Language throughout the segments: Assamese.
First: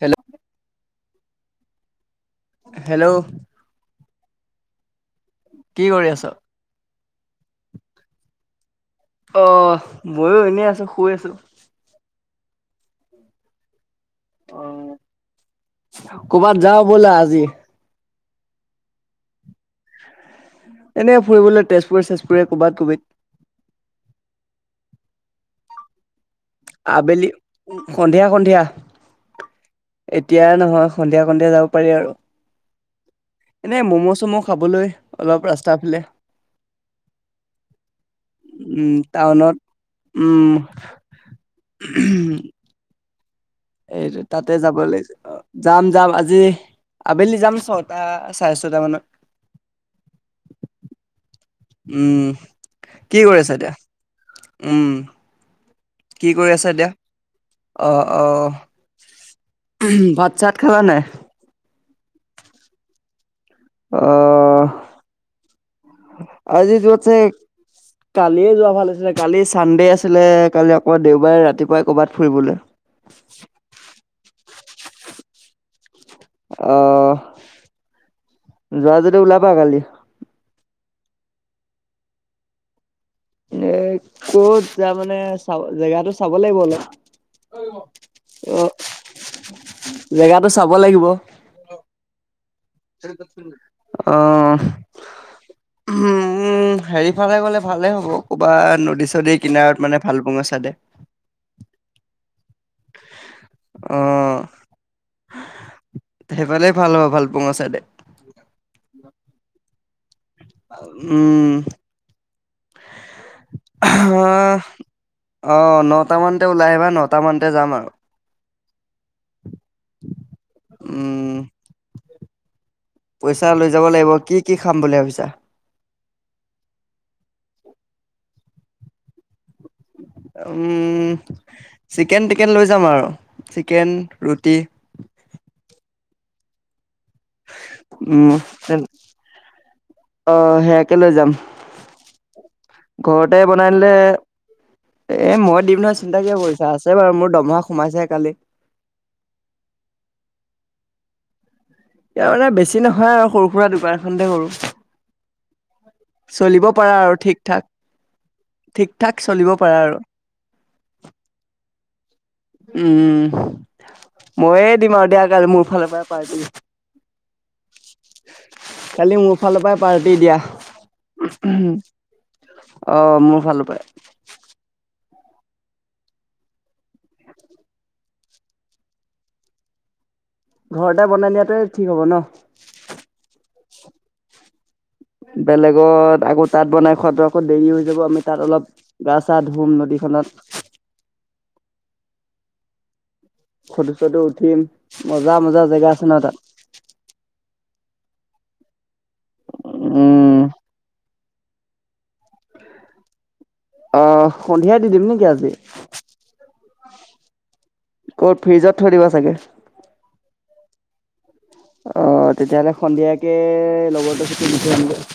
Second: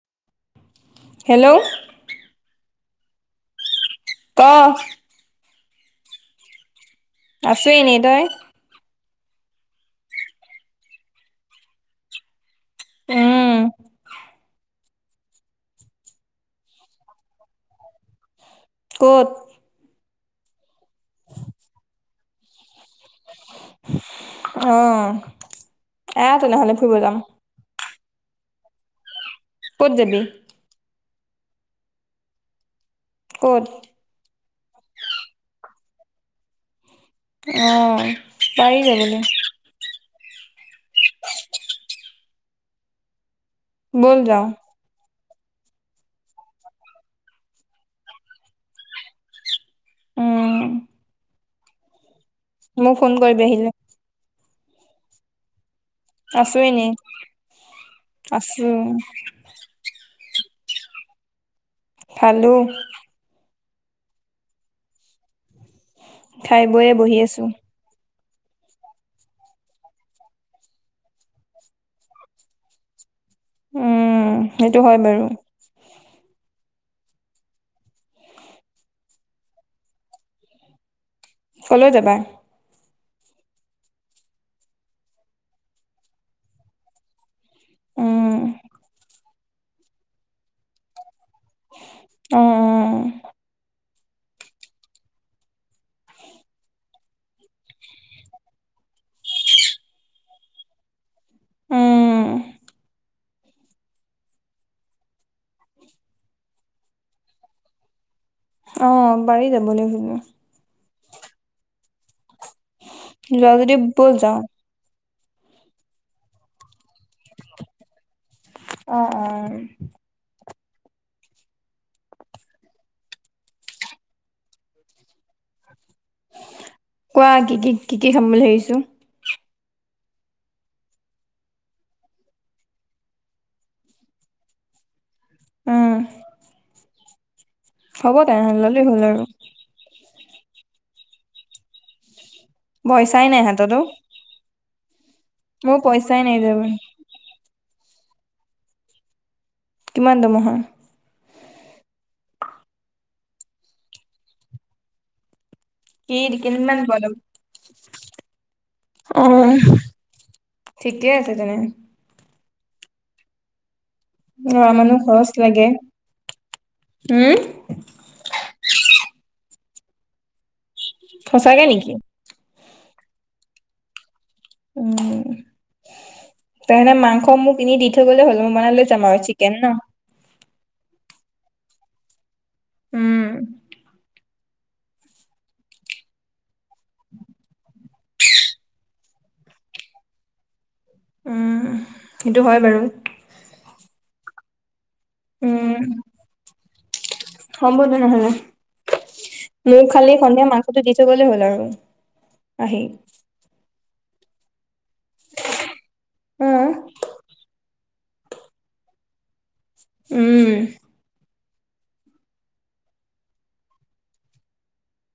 হেল্ল' হেল্ল' হেল্ল' ক কি কৰি আছ আছো এনেই তই অ মইয়ো এনেই আছো শুই আছো উম অ কৰ'বাত যাওঁ বলা আজি ক'ত এনে ফুৰিবলে তেজপুৰে চেজপুৰে ক'বাত কবিত অ আহ তেনেহলে ফুৰিব যাম আবেলি সন্ধিয়া সন্ধিয়া ক'ত যাবি এতিয়া নহয় সন্ধিয়া সন্ধিয়া যাব পাৰি আৰু ক'ত এনে ম'ম চম খাবলৈ অলপ ৰাস্তা ফালে অ পাৰি উম যাবলে টাউনত উম [unintelligible] ঊম এই ব'ল যাওঁ তাতে যাব লাগিছে অ যাম যাম আজি আবেলি যাম ছটা চাৰে ছটা মানত উম উম মোক ফোন কি কৰি কৰিবি আছা আহিলে এতিয়া উম কি কৰি আছো আছা এতিয়া এনেই অহ অহ আছো ভাত চাত খালা নাই খালো অ খাই আজি বৈয়ে যত বহি ছে আছো কালিয়ে যোৱা ভাল আছিলে কালি চানডে আছিলে কালি আক দেওবাৰে ৰাতিপুৱাই ক'ৰবাত ফুৰিবলৈ [unintelligible] উম সেইটো হয় বাৰু অ যোৱা যদি ওলাবা কালি কলৈ যাবা এ কত যাম মানে চাব জেগাটো চাব লাগিব অলপ উম অ জেগাটো চাব লাগিব অ অ অহ ঊম উম হেৰিফালে গ'লে ভালেই হ'ব ক'ৰবাত নদী চদীৰ কিনাৰত মানে ভালোকপুঙা চাইডে উম অ সেইফালেই ভাল হ'ব ভালোকপুং ছাইদে অ পাৰি যাবলে শুনো উম। যদি ব'ল যাওঁ অ' অঁ নটামানতে ওলাই আহিবা নটামানতে যাম আৰু। অ' অ'। উম, পইচা লৈ যাব লাগিব, কি কি খাম বুলি ভাবিছা? কোৱা কি কি কি কি খাম বুলি ভাবিছোঁ? উম, চিকেন টিকেন লৈ যাম আৰু? চিকেন ৰুটি উম। হ'ব উম। তেনেহ'লে ল'লেই হ'ল আৰু অ' সেইয়াকে লৈ যাম, পইচাই ঘৰতে নাই বনাই হাততো নিলে এ মই মোৰ দিম নহয় চিন্তা পইচাই কিয় নাই যাব কৰিছা? আছে বাৰু মোৰ দৰমহা সোমাইছেহ কালি। কিমান দৰমহা? ইয়াৰ মানে বেছি নহয় আৰু সৰু সুৰা দোকান এখনতে কৰোঁ। কি কিমান মান পাৰা পোৱা আৰু দৰমহা? ঠিক ঠাক ঠিক ঠাক চলিব পাৰা আৰু ঠিকে আছে তেনে। উম ময়ে ল'ৰা দিম মানুহ আৰু দিয়া খৰচ কালি মোৰ লাগে ফালৰ পৰা পাৰ্টি। হম কালি মোৰ ফালৰ পৰা পাৰ্টি দিয়া। সঁচাকে নেকি অ' মোৰ ফালৰ পৰাই। উম। তাৰমানে মাংস মোক কিনি দি থৈ গ'লে হ'ল, মই বনাই লৈ যাম আৰু চিকেন ন? ঘৰতে বনাই নিয়াটোৱে ঠিক হ'ব ন? উম। বেলেগত আকৌ তাত বনাই খোৱাটো আকৌ দেৰি হৈ যাব। আমি তাত অলপ গা চা ধোম নদীখনত। উম সেইটো হয় বাৰু। ফটো চটো উঠিম মজা মজা উম জেগা আছে ন তাত? হব ন হ। [unintelligible] মোক খালি উম সন্ধিয়া মাংসটো দি থৈ গ'লে হ'ল আৰু আহি। অ' সন্ধিয়াই দি দিম নেকি আজি? উম। ক'ত ফ্ৰিজত থৈ দিবা চাগে? উম অ' তেতিয়াহ'লে সন্ধিয়াকে লগৰটো সতি দি থৈ আহিম গৈ।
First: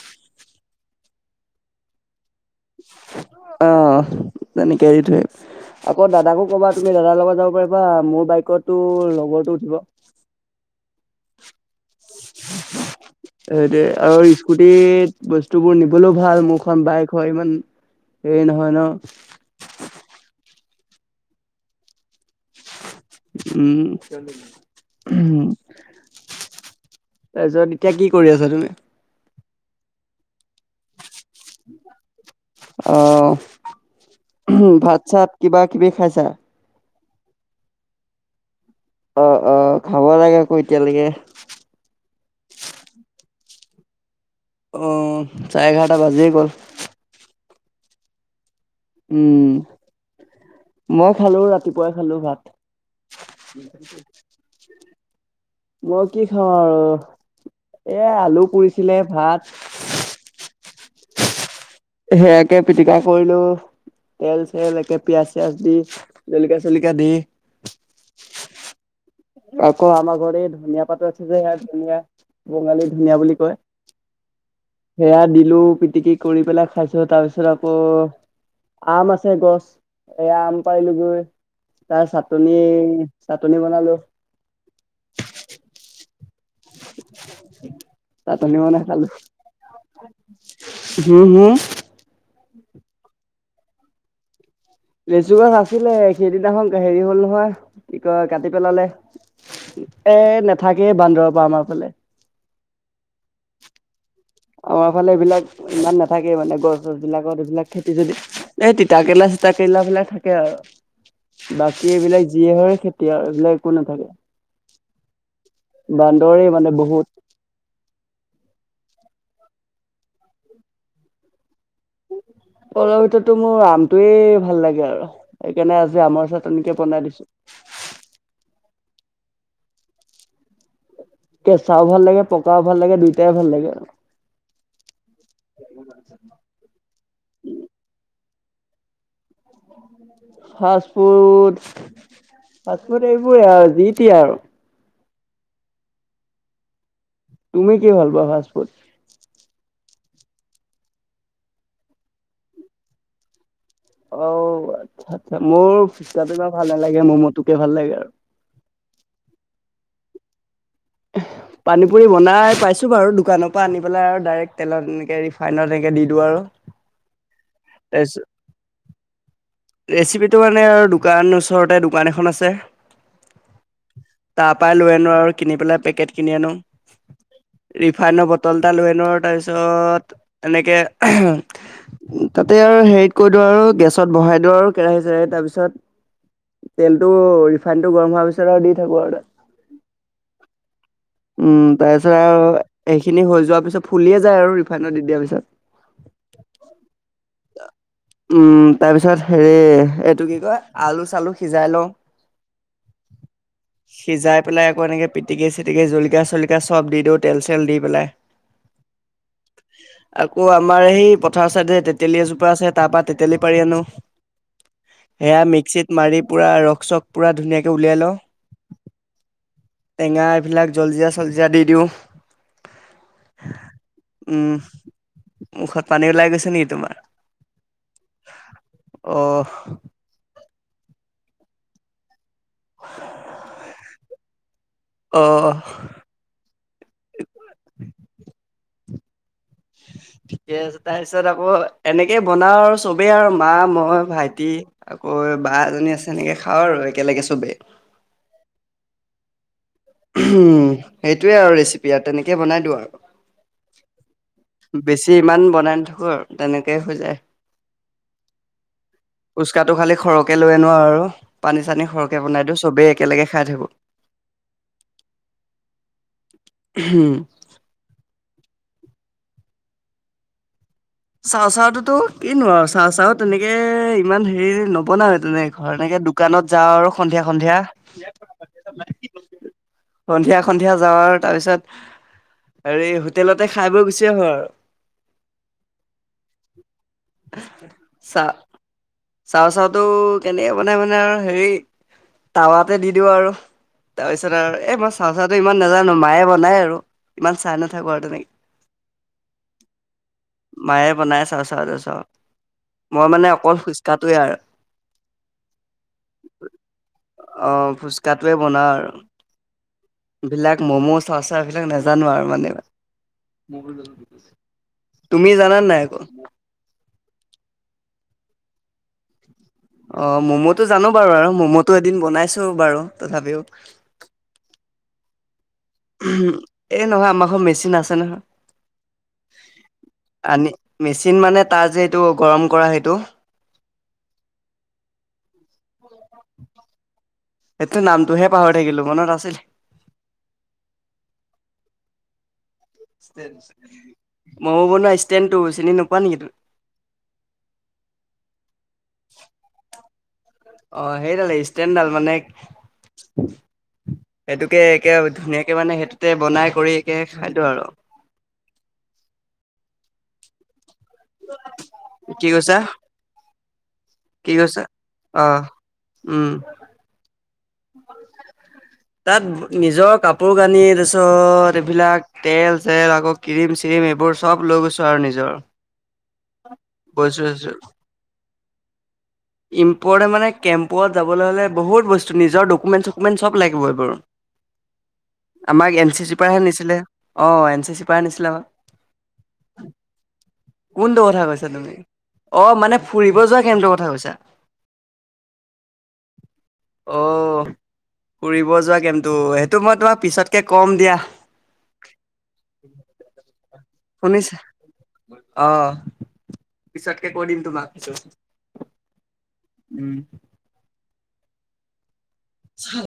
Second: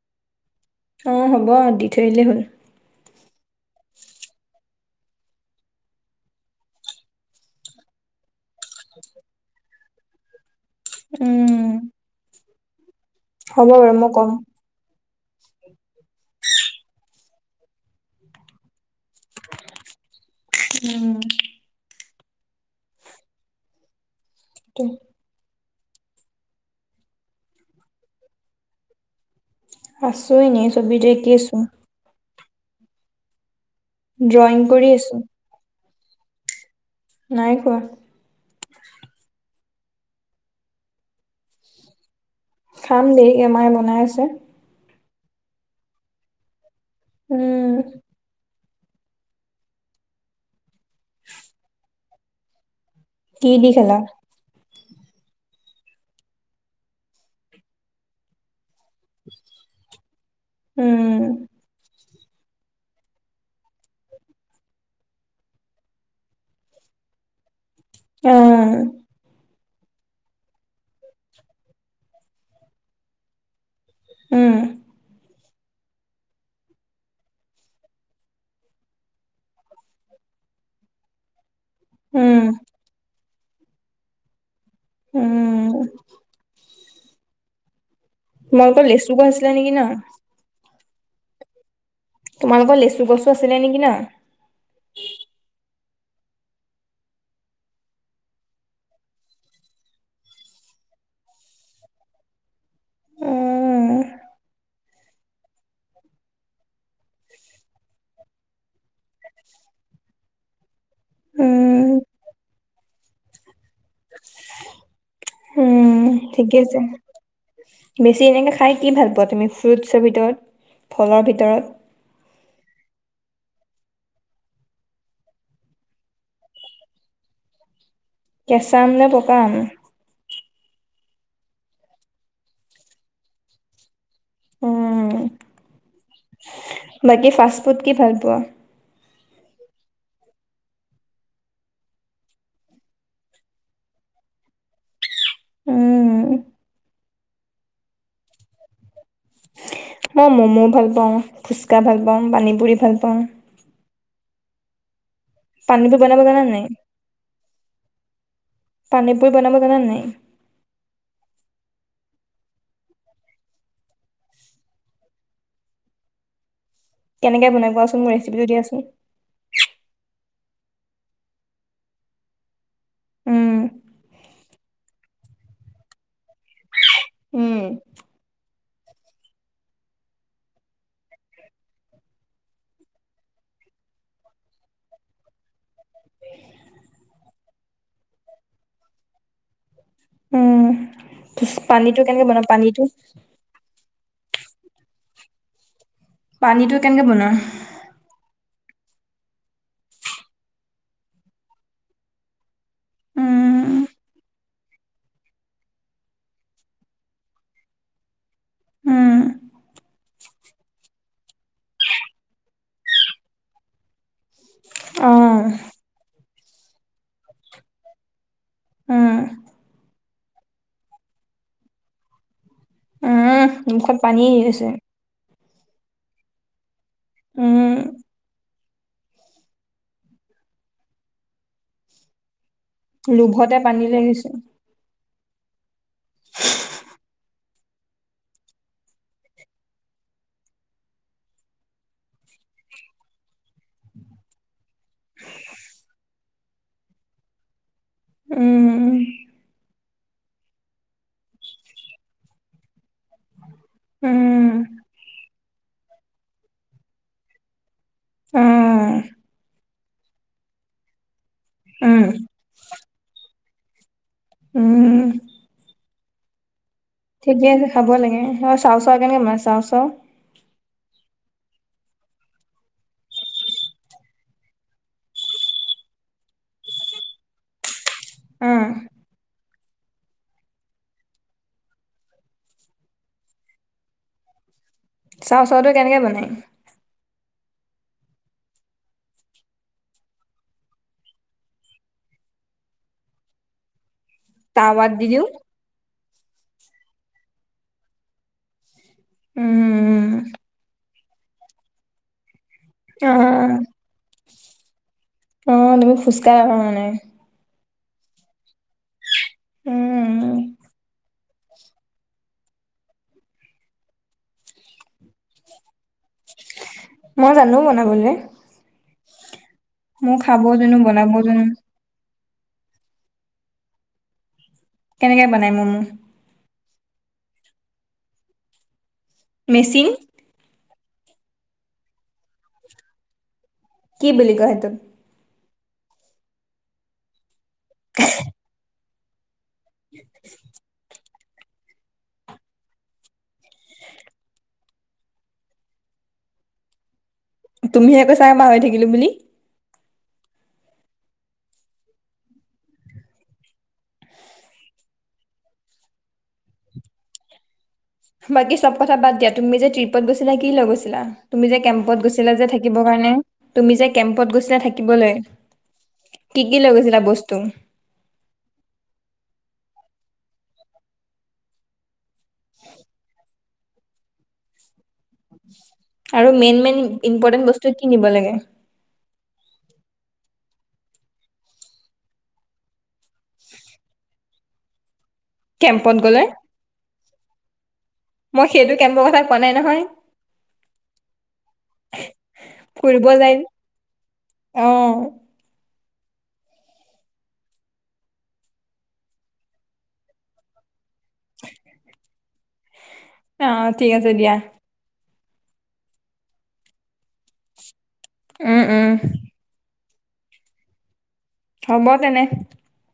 অঁ হ'ব দি থৈ আহিলেই হ'ল। অ' তেনেকে দি থৈ আহিম। আকৌ দাদাকো ক'বা তুমি? দাদাৰ লগত যাব পাৰিবা, মোৰ বাইকতো লগৰটো উঠিব। উম। হ'ব সেইটোয়ে, বাৰু মই ক'ম আৰু স্কুটি টিট বস্তুবোৰ নিবলৈও ভাল। মোৰখন বাইক হয় ইমান হেৰি নহয় ন? উম। উম। উ ত- তাৰপিছত এতিয়া কি কৰি আছা তুমি? আছো এনেই চবিটো আঁকি আছো। অ' ড্ৰয়িং কৰি ভাত আছো চাত কিবা কিবি খাইছা? নাই খোৱা। অ' অ' খাব লাগে আকৌ এতিয়ালৈকে। খাম দেৰিকে মাই বনাই আছে। অঁ চাৰে এঘাৰটা বাজিয়ে গ'ল। উমঁ। উমঁ মই খালো ৰাতিপুৱাই খালো ভাত। কি দি খালা? মই কি খাওঁ আৰু এ আলু পুৰিছিলে ভাত। উমঁ। সেয়াকে পিটিকা কৰিলো। তেল চেল একে পিয়াঁজ চিয়াজ দি জলকাীয়া চলিকা দি। এয়া। আকৌ আমাৰ ঘৰত এই ধনিয় পাতো আছে যে স ধুনীয়া বঙালী ধনিয়া বুলি কয়। উম সেয়া দিলো পিটিকি কৰি পেলাই খাইছো তাৰ পিছত আকৌ- আম আছে গছ এই আম পাইলোগৈ তাৰ উম চাটনি চাটনি বনালো। উমঁ! চাটনি তোমালোকৰ বনাই খালো লেচু গছ আছিলে নেকি ন হোম হোম। তোমালোকৰ লেচু গছো আছিলে নেকি ন। লেচু গছ আছিলে সেইদিনাখন হেৰি হল নহয় কি কয় কাটি পেলালে। এ নাথাকেই বান্দৰৰ পৰা আমাৰ ফালে। উম আমাৰ ফালে এইবিলাক ইমান নাথাকেই মানে গছ গছবিলাকত এইবিলাক খেতি যদি- এই তিতা কেৰেলা চিতা কেৰেলা বিলাক থাকে আও। বাকী উম এইবিলাক যিয়ে হয় খেতি আৰু এইবিলাক একো নাথাকে। উমঁ বান্দৰে ঠিকে মানে আছে। বহুত বেছি এনেকে খাই কি ভাল পোৱা তুমি ফ্ৰুটছৰ ভিতৰত ফলৰ ভিতৰত। ফলৰ ভিতৰতো মোৰ আমটোৱয়ে ভাল লাগে আৰু। সেইকাৰণে আজি আমাৰ চাতনকে বনাই দিছোঁ। কেঁচা আম নে পকা আম? কেঁচাও ভাল লাগে পকাও ভাল লাগে দুইটাই ভাল লাগে। উমঁ! [inaudible] বাকী ফাষ্ট ফুড কি ভাল পোৱা। ফাষ্টফুড- ফাষ্টফুড এইবোৰে আও যি টিয়ে আও। উম, তুমি কি ভাল পোৱা ফাষ্ট ফুড। মই ম'মো ভাল পাওঁ ফুচকা ভাল পাওঁ পানী পুৰি ভাল পাওঁ। অঁ আচ্ছা আচ্ছা মোৰ পানীপুৰি বনাব ফুচকাটো জানা ইমান নাই? ভাল নালাগে মোৰ মমটোকে ভাল লাগে আৰু। পানী পুৰি বনাব জান নাই। এহে! পানী পুৰি বনাই পাইছোঁ বাৰু দোকানৰ পৰা আনি পেলাই আৰু ডাইৰেক্ট তেলত এনেকৈ ৰিফাইনত এনেকৈ দি দিওঁ আৰু। কেনেকৈ বনাই পোৱাচোন মোৰ তাৰপিছত ৰেচিপটো দিয়াচোন। ৰেচিপিটো মানে আৰু দোকান ওচৰতে দোকান এখন আছে। উম, তাৰ পৰাৰাই লৈ আনো আৰু কিনি পেলাই পেকেট কিনি আনো। উম। ৰিফাইনৰ বটল এটা লৈ আনো তাৰপিছত এনেকে এহে। তাতে আৰু হেৰিত কৰি দিওঁ আৰু গেছত বহাই দিওঁ আৰু কেৰাহী চৰাহী তাৰ পিছত। তেলতটো ৰিফাইনটো গৰম হোৱাৰ পিছত আৰু দি থাকো আৰু তাত। উম', উম তাৰ পিছত আৰু এইখিনি হৈ যোৱাৰ পিছত, ফুলিয়ে যায় আৰু ৰিফাইনত দি দিয়াৰ পিছত। পানীটো কেনেকে বনোৱা? উম', তাৰপিছত হেৰি এইটো কি কয়, আলু-চালু সিজাই লওঁ। উম, সিজাই পেলাই আকৌ এনেকে পিটিকি-চিটিকি জলকীয়া-চলকীয়া চব দি দিওঁ তেল-চল দি পেলাই। [inaudible] উম, আকৌ আমাৰ সেই পথাৰ চাইডে তেতেলী এজোপা আছে, তাৰ পৰা তেতেলী পাৰি আনো। সেয়া অ', মিক্সিত মাৰি পূৰা ৰস চক পুৰা ধুনীয়াকৈ উলিয়াই লওঁ। উম, টেঙা এইবিলাক জলকীয়া-চলজীয়া দি দিওঁ। উম, মুখত পানী উম আছে মুখত পানী ওলাই গৈছে নেকি তোমাৰ? উম', অ', লোভতে পানী ওলাই গৈছে। অহ'। ঠিকে আছে, তাৰপিছত আকৌ এনেকে বনাও আৰু চবেই আৰু মা, মই, ভাইটি আকৌ বা এজনী আছে, সেনেকৈ খাওঁ আৰু একেলগে চবেই। উম, সেইটোৱে আৰু ৰেচিপি, আৰু তেনেকেই বনাই দিওঁ আৰু। উম, বেছি ইমান বনাই নাথাকো আৰু, তেনেকেই হৈ যায়। উম, ফুচকাটো খালি সৰহকে লৈ আনো আৰু, পানী-চানী উম, সৰহকে বনাই দিওঁ, চবেই একেলগে খাই থাকো। উম'। হুম'। ঠিকে আছে খাব লাগে, আৰু চাওঁ চাওঁ কেনেকৈ বনোৱা চাওঁ চাওঁ? চাওঁ চাওঁতোতো কিনো আৰু, চাওঁ চাওঁ তেনেকে ইমান হেৰি নবনাওঁ এ', তেনেকে ঘৰত এনেকে দোকানত যাওঁ আৰু সন্ধিয়া সন্ধিয়া। উম সন্ধিয়া সন্ধিয়া যাওঁ আৰু, তাৰপিছত হেৰি হোটেলতে খাই বৈ গুচি আহো আৰু। চাওঁ চাওঁটো কেনেকৈ বনায়? চা চাওঁ চাওঁটো কেনেকৈ বনাই মানে আৰু হেৰি টাৱাতে দি দিওঁ আৰু। তাৰপিছত আৰু এই টাৱাত মই দি চাওঁ দিও চাওঁটো ইমান নাজানো, মায়ে বনাই আৰু, ইমান চাই নাথাকো আৰু তেনেকে। উম', উম'। মায়ে বনাই চাওঁ চাওঁ তাৰচাওঁ মই অ মানে অকল ফুচকা টোৱে আৰু। অ তুমি খোজকাঢ়া মানে অ', ফুচকাটোৱে বনাও আৰু, উম বিলাক মম'জ আচাৰবিলাক নাজানো আৰু মানে। তুমি জানান নাই আকৌ? মই জানো বনাবলৈ। মোৰ অ', খাবও ম'ম'টো জানো বাৰু, বনাবও আৰু জানো ম'ম'টো এদিন বনাইছো বাৰু, তথাপিও কেনেকে বনাই ম'ম'? এই নহয়, আমাৰ ঘৰত মেচিন আছে নহয়। মেচিন? আনি মেচিন মানে তাৰ যে এইটো গৰম কৰা সেইটো। কি বুলি কয় সেইটোক?। সেইটো নামটোহে পাহৰি থাকিলো মনত আছিলে। [inaudible] ম'ম' বনোৱা ষ্টেণ্ডটো, চিনি নোপোৱা নেকি তুমি। তুমিহে কৈছা পাহৰি থাকিলো বুলি। অ', সেইদালেই, ষ্টেনদাল মানে। সেইটোকে একে ধুনীয়াকে মানে সেইটোতে বনাই কৰি একে খাই দিও আৰু। বাকী চব কথা বাদ দিয়া, তুমি যে ট্ৰিপত গৈছিলা, কি লৈ গৈছিলা। তুমি যে কেম্পত কি গৈছিলা যে, কৈছা? থাকিবৰ কাৰণে। তুমি যে কেম্পত কি গৈছিলা কৈছা? থাকিবলৈ, অ' উম। কি কি লৈ গৈছিলা বস্তু। [inaudible] তাত নিজৰ কাপোৰ কানি, তাৰপিছত এইবিলাক তেল চেল আকৌ। ক্ৰীম চ্ৰীম এইবোৰ চব লৈ গৈছোঁ আৰু নিজৰ। আৰু মেইন মেইন বস্তু চস্তু ইম্পৰ্তেন্ত বস্তু কি নিব লাগে। ইম্পৰ্তেন মানে কেম্পত যাবলৈ হ'লে বহুত বস্তু নিজৰ ডকুমেন চকুমেন চব লাগিবই বাৰু। আমাক এন কেম্পত চি চিৰ গ'লে পৰাহে নিছিলে, অ', এন চি চিৰ পৰা হে নিছিলে মই সেইটো কেম্পৰ কথা কোৱা নাই আমাক। নহয় কোনটো কথা কৈছা তুমি? অ' মানে ফুৰিব যোৱা কেমটোৰ কথা কৈছা। অঁল। অঁ ফুৰিব যোৱা কেমটো সেইটো মই তোমাৰ পিছতকৈ ক'ম দিয়া। উম। অ ঠিক আছে দিয়া। অ পিছতকে কৈ দিম তোমাক। উম উম। উম। হ'ব তেনে। হয়।